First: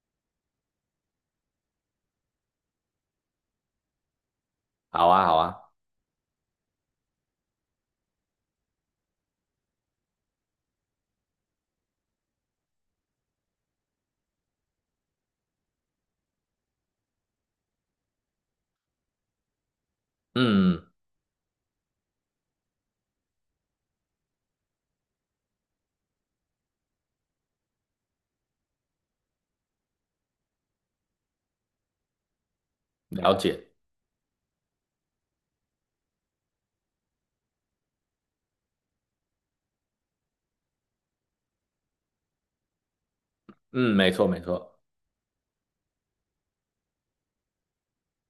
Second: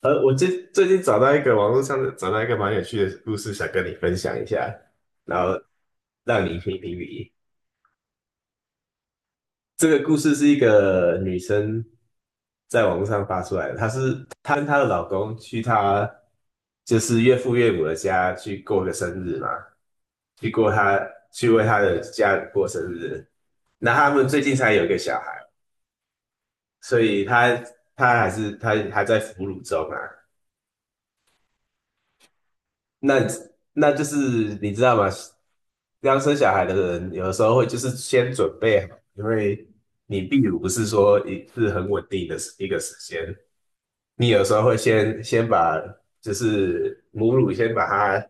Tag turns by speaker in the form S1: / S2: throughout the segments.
S1: 我最近找到一个网络上的找到一个蛮有趣的故事，想跟你分享一下，
S2: 好啊，好
S1: 然后
S2: 啊，
S1: 让你评评理。这个故事是一个女生在网络上发出来的，她跟她的老公去就是岳父岳母的家去过个生日嘛，去过
S2: 嗯，
S1: 她去为她的家人过生日。那他们最近才有一个小孩，所以她还在哺乳中啊。那
S2: 了解，
S1: 那就是你知道吗？刚生小孩的人，有的时候会就是先准备好，因为你泌乳不是说很稳定的时一个时间，
S2: 嗯，没错，
S1: 你
S2: 没
S1: 有时候会
S2: 错，
S1: 先把就是母乳先把它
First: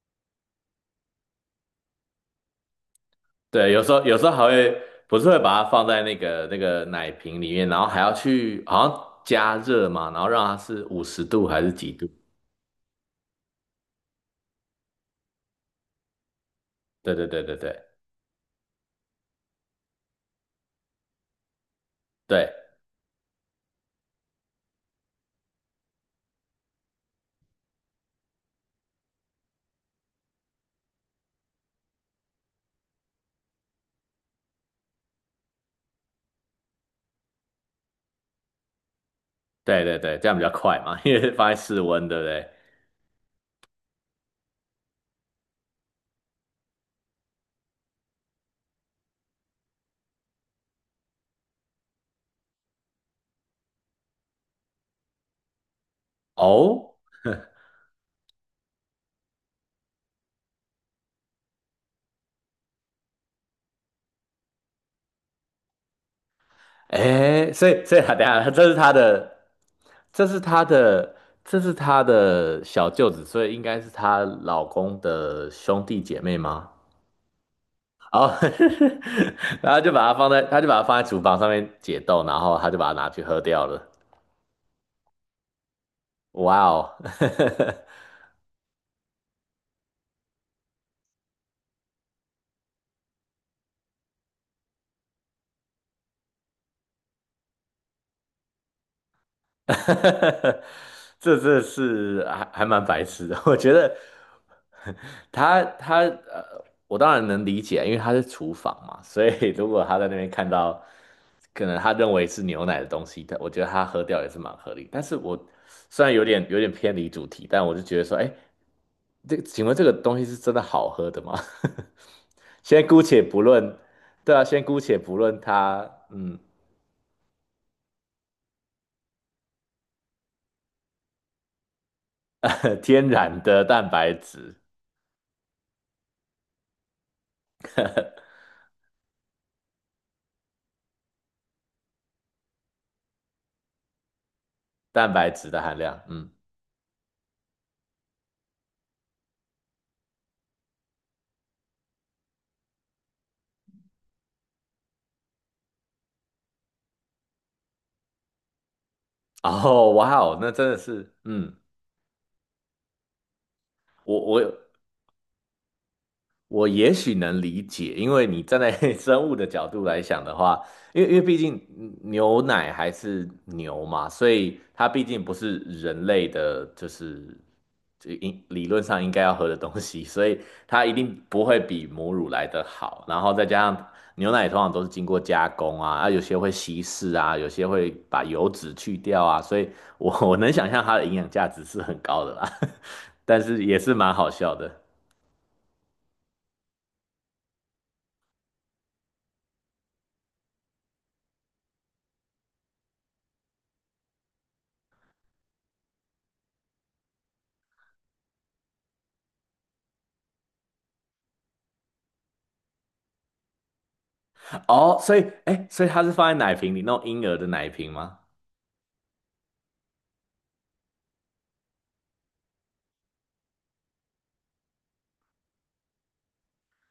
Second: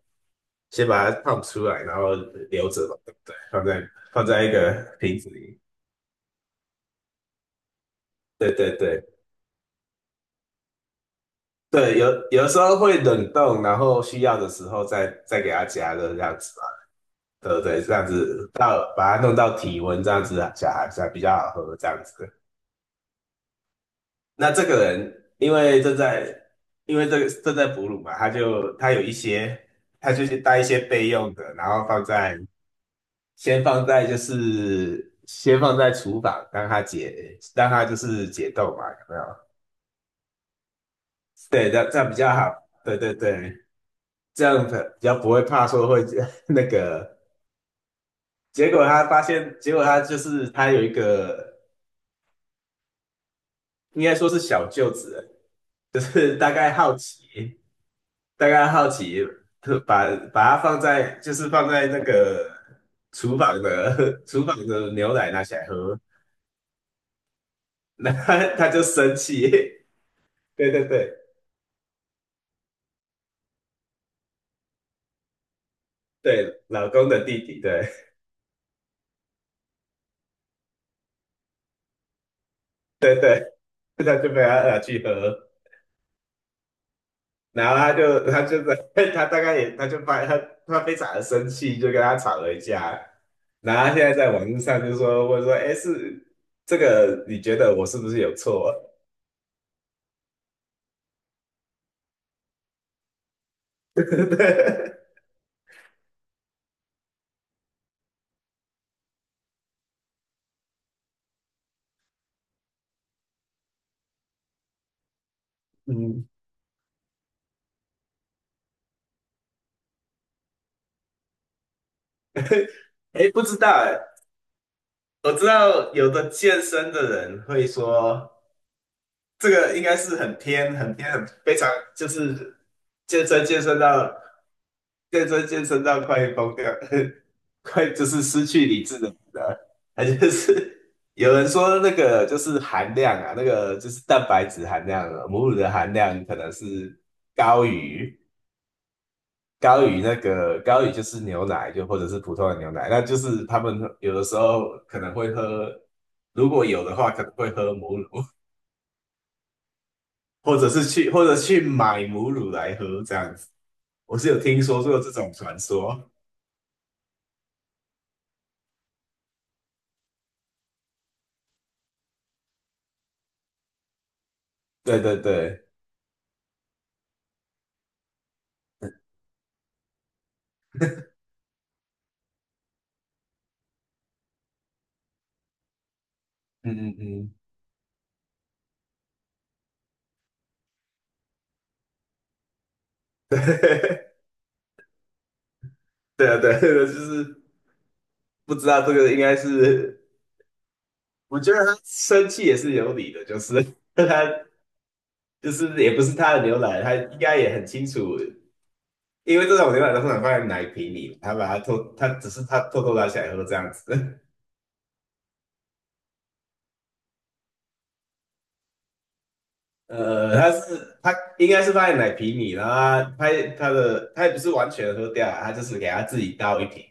S1: 先把它放出来，然后留着嘛，对不对？放
S2: 对，有
S1: 在
S2: 时候有时
S1: 放
S2: 候
S1: 在
S2: 还
S1: 一
S2: 会
S1: 个瓶
S2: 不是
S1: 子
S2: 会
S1: 里。
S2: 把它放在那个奶瓶里面，然后还要
S1: 对
S2: 去
S1: 对
S2: 好像
S1: 对
S2: 加热嘛，然后让它是50度还是几
S1: 对，有
S2: 度？
S1: 有的时候会冷冻，然后需要的时候再给它加热这样子嘛，
S2: 对对对
S1: 对
S2: 对
S1: 不
S2: 对
S1: 对？这样子到把它弄到体温这样子啊，小孩才比较好喝这样子。
S2: 对
S1: 那这个人因为正在这个正在哺乳嘛，他有一些，他就是带一些备用的，然后放在先放在就是先放在厨房，让他就是解冻嘛，有没有？
S2: 对对对，这样比较快嘛，因为放在
S1: 对，这
S2: 室
S1: 样这
S2: 温，
S1: 样比
S2: 对不
S1: 较
S2: 对？
S1: 好。对对对，这样比较不会怕说会 那个。结果他发现，结果他就是他有一个应该说是小舅子，就是大概好
S2: 哦，
S1: 奇。大概好奇，把把它放在就是放在那个厨房的 厨房的牛奶拿起来喝。
S2: 哎，所以所 以
S1: 那
S2: 他等一
S1: 他
S2: 下，
S1: 他就生气。
S2: 这是 他
S1: 对对对
S2: 的，这是他的小舅子，所以应该是她老公的兄弟姐妹
S1: 对，
S2: 吗？
S1: 老公的弟弟，对。
S2: 哦，然后就把它放在，他就把它放在厨房上面解冻，然后他就把 它拿
S1: 对，
S2: 去喝掉了。
S1: 他就被他拿去喝。
S2: 哇哦，
S1: 然后他就在 他大概也他就发他他非常的生气，就跟他吵了一架，然后他现在在网络上就说，哎，这个你觉得我是不是有错？
S2: 这是还蛮白痴的。我觉得 他他呃，我当然能理解啊，因为他是厨房嘛，所以如果他在那边看到可能他认为是牛奶的东西，我觉得他喝掉也是蛮合理。但是虽然有
S1: 嗯。
S2: 点有点偏离主题，但我就觉得说，哎，请问这个东西是真的好喝的吗？先姑且
S1: 哎，
S2: 不
S1: 不知道
S2: 论，
S1: 哎。
S2: 对啊，先姑且不
S1: 我
S2: 论
S1: 知
S2: 它，
S1: 道有的
S2: 嗯，
S1: 健身的人会说，这个应该是很偏、很偏、很非常，就是
S2: 天
S1: 健
S2: 然
S1: 身健
S2: 的
S1: 身
S2: 蛋
S1: 到
S2: 白质，
S1: 健身健身到快疯掉。快就是失去理智的人啊，他就是有人说那个就是含量啊，那个就是蛋白质含量
S2: 蛋
S1: 啊、
S2: 白
S1: 母
S2: 质
S1: 乳
S2: 的
S1: 的
S2: 含
S1: 含
S2: 量，
S1: 量
S2: 嗯，
S1: 可能是高于。高于就是牛奶，就或者是普通的牛奶，那就是他们有的时候可能会喝，如果有的话可能会喝母乳，
S2: 哦，哇哦，那真的是，
S1: 或者
S2: 嗯，
S1: 去买母乳来喝这样子。我
S2: 我
S1: 是有
S2: 我
S1: 听说过这种传说。
S2: 我也许能理解，因为你站在 生物的角度来想的话，因为毕竟牛奶还是牛嘛，所以它
S1: 对
S2: 毕
S1: 对
S2: 竟不是
S1: 对，
S2: 人类的，就是应理论上应该要喝的东西，所以它一定不会比母乳来的好。然后再加上牛奶通常都是经过加工啊，有些会
S1: 嗯
S2: 稀
S1: 嗯
S2: 释
S1: 嗯。
S2: 啊，有些会把油脂去掉啊，所以我能想象它的营养价值是很高的啦，但 是也是蛮好笑的。
S1: 对啊对啊，就是不知道这个应该是，我觉得他生气也是有理的，就是 他就是也不是他的牛奶，他应该也很清楚，因为这种牛奶都通常放在奶瓶里，他只是偷偷拿起来喝这样子。
S2: 哦，所以，哎，所以它是放在奶瓶里，那种婴儿的奶瓶吗？
S1: 他应该是放在奶瓶里，然后他他也不是完全喝掉啊，他就是给他自己倒一瓶，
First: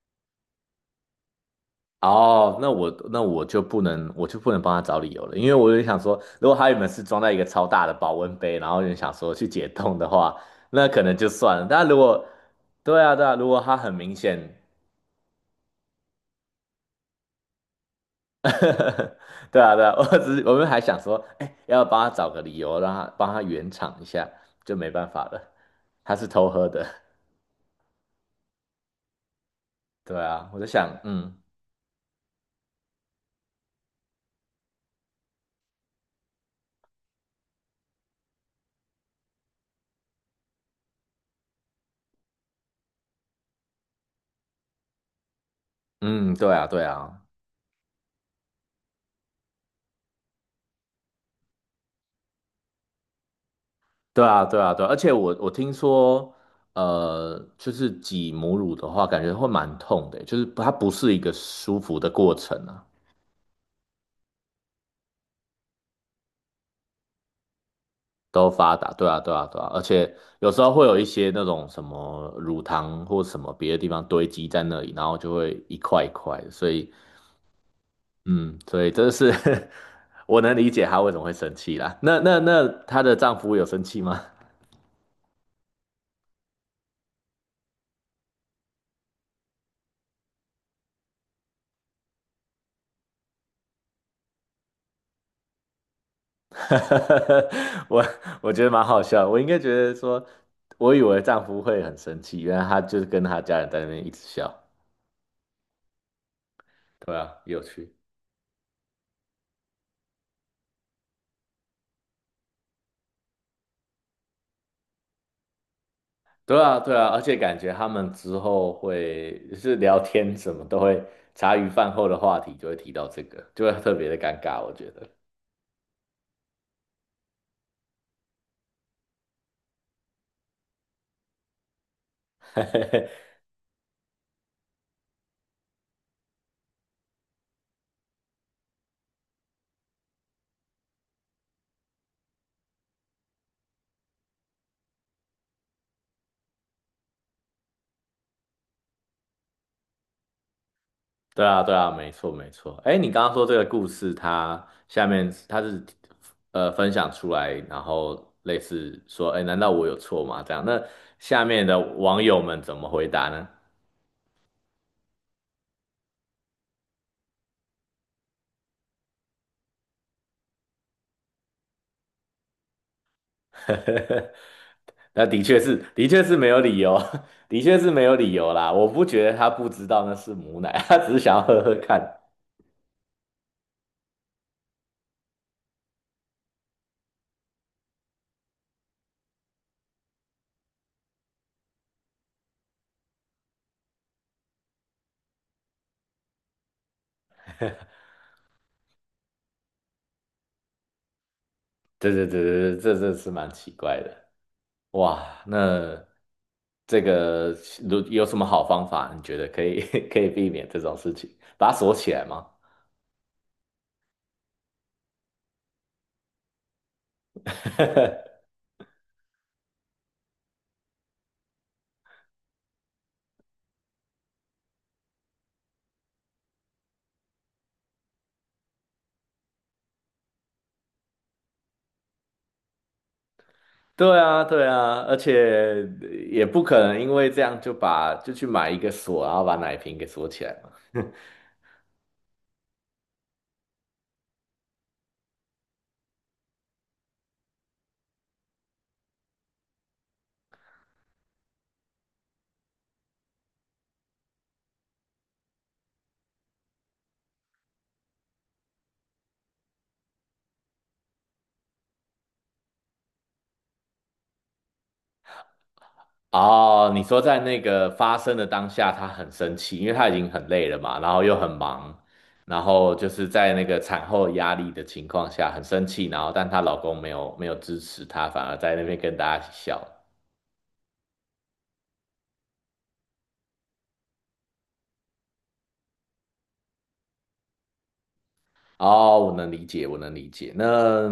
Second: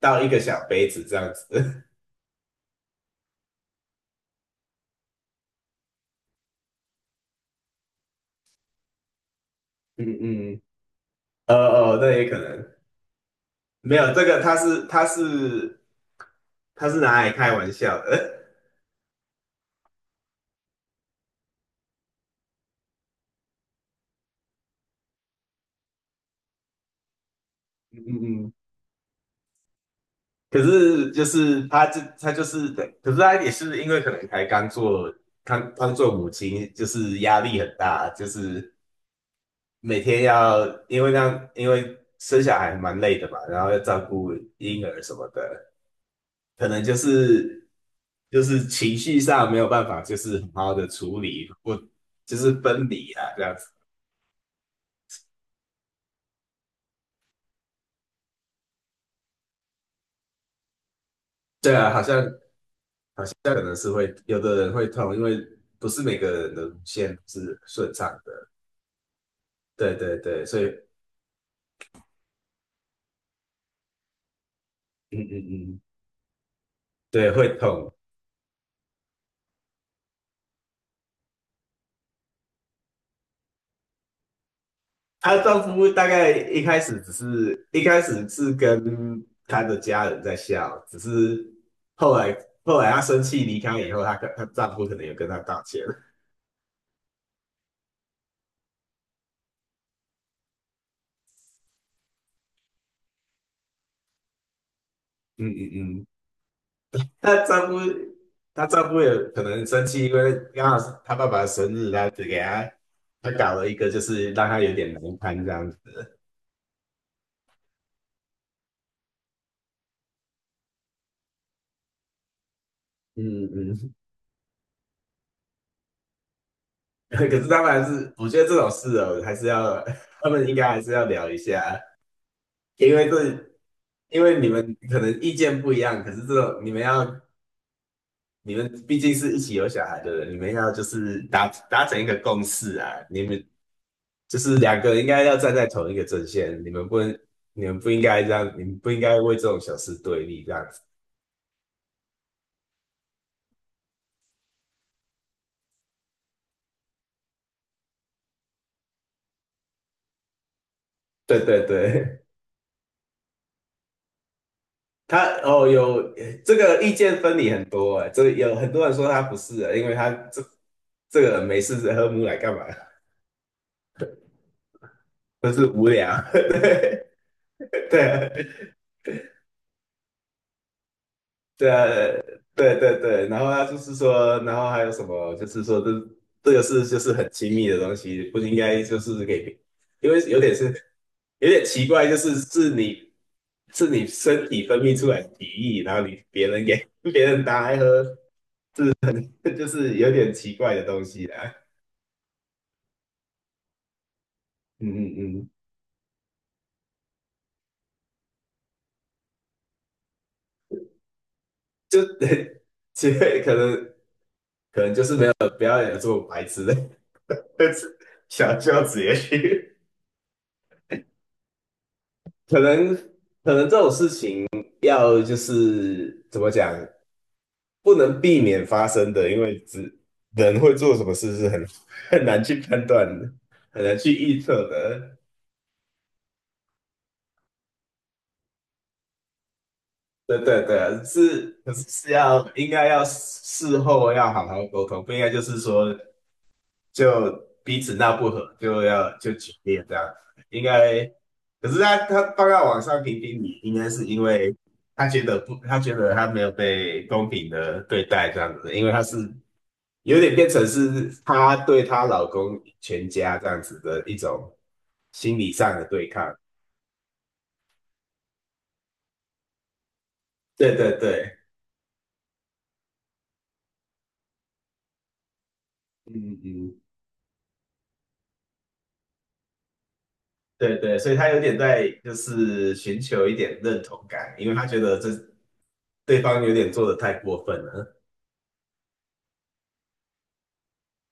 S1: 倒一个小杯子这样子。
S2: 哦，那我就不能帮他找理由了，因为我就想说，如果他原本是装在一个超大的保温杯，然后就想说去解 冻的
S1: 嗯
S2: 话，
S1: 嗯。
S2: 那可能就
S1: 哦
S2: 算了。但如
S1: 哦，那
S2: 果，
S1: 也可能
S2: 对啊，对啊，如果他很
S1: 没有
S2: 明
S1: 这个，
S2: 显，
S1: 他是拿来开玩笑的。
S2: 对啊，对啊，我只是我们还想说，哎，要帮他找个理由，让他帮他圆场一下，就没办法了，他是偷喝的。
S1: 嗯嗯嗯，
S2: 对啊，我
S1: 可
S2: 就想，
S1: 是就
S2: 嗯
S1: 是他就是对，可是他也是因为可能才刚做刚刚做母亲，就是压力很大，就是。每天要，因为生小孩蛮累的嘛，然后要照顾婴儿什么的，
S2: 嗯，对啊，
S1: 可能
S2: 对
S1: 就
S2: 啊，
S1: 是情绪上没有办法，就是好好的处理，或就是分离啊，这样子。
S2: 对啊，对啊，对啊，而且我听说，就是挤母乳的话，感觉会蛮痛的欸，就是它不是一个
S1: 对
S2: 舒
S1: 啊，
S2: 服的过程啊，
S1: 好像可能是会有的人会痛，因为不是每个人的乳腺是顺畅的。
S2: 都发达，对啊，对啊，对啊，而
S1: 对
S2: 且
S1: 对对，
S2: 有时
S1: 所以
S2: 候会有一些那种什么乳糖或什么别的地方堆积在那里，然后
S1: 嗯嗯
S2: 就会一
S1: 嗯，
S2: 块一块的，所以，
S1: 对，会痛。
S2: 嗯，所以真的是 我能理解她为什么会生气啦。那她的丈夫有生气吗？
S1: 她丈夫大概一开始是跟她的家人在笑，只是后来她生气离开以后，她跟她丈夫可能有跟她道歉。
S2: 我我觉得蛮好笑的我应该觉得说，我以为丈夫会很生气，原来他就是跟他家人在那边一直笑。
S1: 嗯嗯嗯，
S2: 对啊，
S1: 她
S2: 有
S1: 丈夫
S2: 趣。
S1: 她丈夫也可能生气，因为刚好是她爸爸的生日，她搞了一个，就是让她有点难堪这样子。
S2: 对啊，对啊，而且感觉他们之后会就是聊天什么都会，茶余饭后的话题就会提到这个，
S1: 嗯
S2: 就会特
S1: 嗯。
S2: 别的尴尬，我觉得。
S1: 可是他们还是，我觉得这种事哦，还是要他们应该还是要聊一下，因为 因为你们可能意见不一样，可是这种你们要，你们毕竟是一起有小孩的人，你们要就是达成一个共识啊，你们就是两个应该要站在同一个阵线，你们不应该这样，你们不应该为这种小事对立这样子。
S2: 对啊，对啊，没错，没错。哎，你刚刚说这个故事，它下面是分享出来，然后类似说，哎，难道我有错吗？这样，那
S1: 对
S2: 下面
S1: 对
S2: 的网
S1: 对，
S2: 友们怎么回答呢？
S1: 有这个意见分歧很多哎，这个有很多人说他不是啊，因为这个人没事喝母奶干嘛？
S2: 那的
S1: 就
S2: 确
S1: 是
S2: 是，
S1: 无
S2: 的
S1: 聊。
S2: 确 是没有理由，
S1: 对
S2: 的确是没有理
S1: 对。
S2: 由啦。我不觉得他不知道那是母奶，他只是想要喝
S1: 对
S2: 喝
S1: 啊，
S2: 看。
S1: 对对对，然后他就是说，然后还有什么，就是说这个是就是很亲密的东西，不应该就是给别，因为有点奇怪，就是是你身体分泌出来的体液，然后你别人给 别人拿来喝。就是有点奇怪的东西啦。
S2: 对对对对对，这是蛮奇怪的。
S1: 嗯嗯
S2: 哇，
S1: 嗯。
S2: 那这个如有什么好方法？你觉得可以 可以避免这种事情？把它锁
S1: 就
S2: 起来吗？
S1: 其实可能就是没有不要有这么白痴的 小孝子也去。可能可能这种事情要就是怎么讲，不能避免发生的，因为只人会做什么事是很 很难去判断的，很难去
S2: 对
S1: 预
S2: 啊，对
S1: 测
S2: 啊，而
S1: 的。
S2: 且也不可能因为这样就去买一个锁，然后把奶瓶给锁
S1: 对
S2: 起来
S1: 对
S2: 嘛。
S1: 对，可是应该要事后要好好沟通，不应该就是说就彼此闹不和，就决裂这样。应该，可是他放到网上评评理，应该是因为他觉得不，他觉得他没有被公平的对待这样子，因为他是有点变成是他对她老公全家这样子的一种心理上的对抗。
S2: 哦，你说在那个发生的当下，她很生气，因为她已经很累
S1: 对
S2: 了
S1: 对
S2: 嘛，然后又
S1: 对，
S2: 很忙，然后就是在那个产后压力的情况下很生气，然后
S1: 嗯
S2: 但她老
S1: 嗯，
S2: 公没有支持她，反而在那边跟大家一起笑。
S1: 对对，所以他有点在就是寻求一点认同感，因为他觉得对方有点做的太过分了。
S2: 哦，我能理解，我能理解。那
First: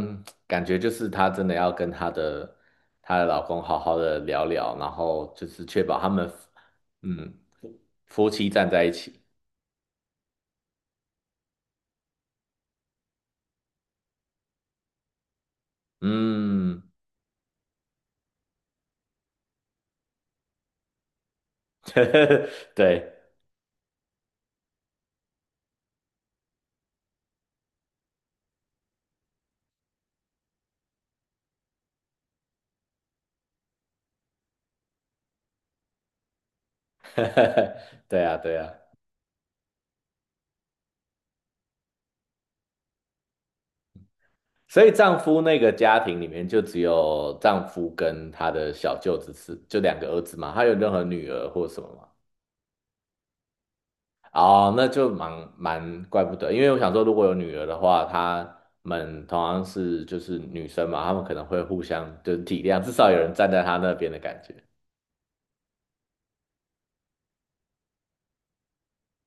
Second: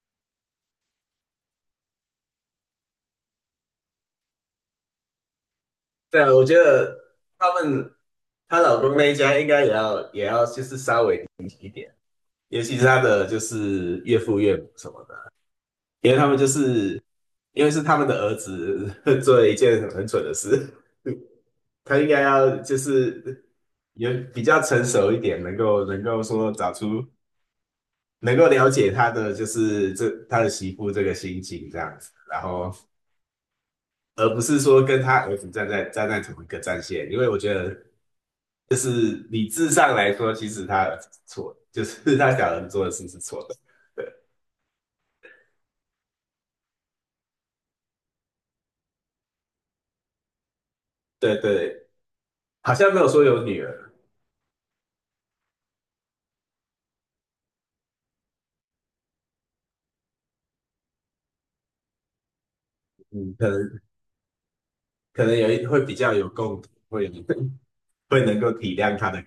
S2: 感觉就是她真的要跟她的老公好好的聊聊，然后就是确保他
S1: 对
S2: 们
S1: 啊，我觉得
S2: 嗯
S1: 他们
S2: 夫妻
S1: 她
S2: 站
S1: 老
S2: 在一
S1: 公那一
S2: 起。
S1: 家应该也要也要就是稍微，尤其是她的就是岳父岳母什么的，因为他们就
S2: 嗯，
S1: 是因为是他们的儿子 做了一件很蠢的事。他应该要 就
S2: 对，
S1: 是有比较成熟一点，能够说找出能够了解他的就是他的媳妇这个心情这样子，然后而不是说跟他儿子站在同一个战线，因为我觉得。
S2: 对啊，对啊。
S1: 就是理智上来说，其实他儿子是错的，就是他小人做的事是错的。
S2: 所以丈夫那个家庭里面就只有丈夫跟他的小舅子就两个儿子嘛，他有任何女
S1: 对
S2: 儿
S1: 对
S2: 或什么
S1: 对，
S2: 吗？
S1: 好像没有说有女儿。
S2: 哦，那就怪不得，因为我想说，如果有女儿的话，她们同样是就是女生嘛，她们可能会互相就是体谅，至少有人
S1: 嗯，
S2: 站在她那边的感觉。
S1: 可能会比较有共鸣，会 会能够体谅他的。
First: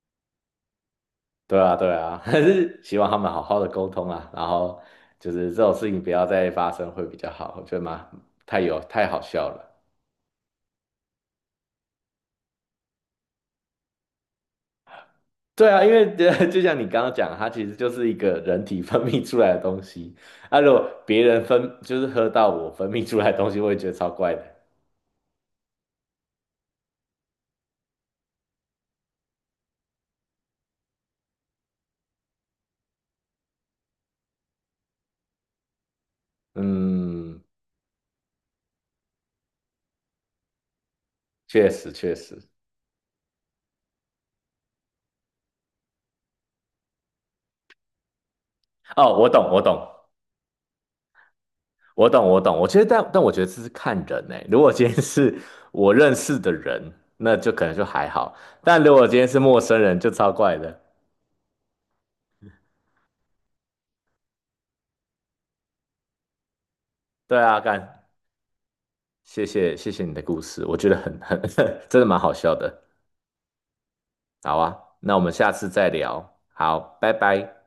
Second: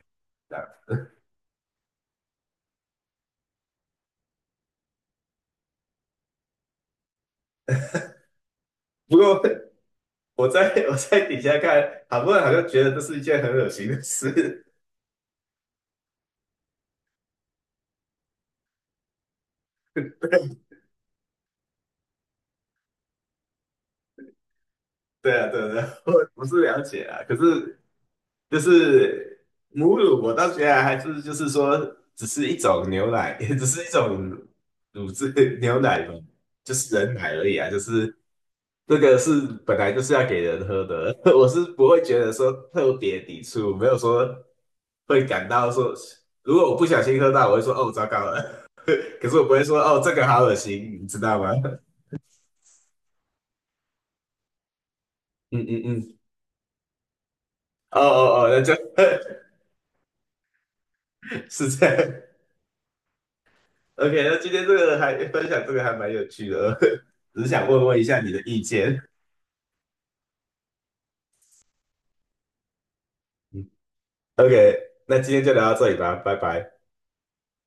S2: 对啊，对啊，还是希望他们好好的沟通啊，然后就是这种事情不要再发生会比较好，我觉得蛮太有太
S1: 不
S2: 好
S1: 过
S2: 笑了。
S1: 我在底下看，好多人好像觉得这是一件很恶心的事。
S2: 对啊，因为 就像你刚刚讲，它其实就是一个人体分泌出来的东西，啊，如果别人就是喝到我分泌出来的东西，我也觉得超怪的。
S1: 对啊，对啊对啊，我不是了解啊，可是就是母乳，我倒觉得还是就是说，只是一种牛奶。只是一种乳制牛奶嘛，就是人奶
S2: 嗯，
S1: 而已啊，就是这个是本来就是要给人喝的。我是
S2: 确
S1: 不
S2: 实
S1: 会
S2: 确
S1: 觉得
S2: 实，
S1: 说特别抵触，没有说会感到说，如果我不小心喝到，我会说哦糟糕了。
S2: 哦，
S1: 可
S2: 我
S1: 是我
S2: 懂，
S1: 不
S2: 我
S1: 会
S2: 懂，
S1: 说哦这个好恶心，你知道吗？
S2: 我懂，我懂。我觉得，但我觉得这是看人呢、如果今天是
S1: 嗯嗯
S2: 我认
S1: 嗯，
S2: 识的人，那就可能就
S1: 哦
S2: 还好；
S1: 哦哦，那就
S2: 但如果今天是陌生人，就超怪的。
S1: 是这样。OK，那今天这个还分享这个还蛮有趣的。
S2: 对
S1: 只是
S2: 啊，
S1: 想问问一
S2: 干，
S1: 下你的意见。
S2: 谢谢谢谢你的故事，我觉得很很 真的蛮好笑的。
S1: OK，
S2: 好啊，那我
S1: 那
S2: 们
S1: 今天
S2: 下
S1: 就
S2: 次
S1: 聊到
S2: 再
S1: 这里吧，拜
S2: 聊。
S1: 拜。
S2: 好，拜拜。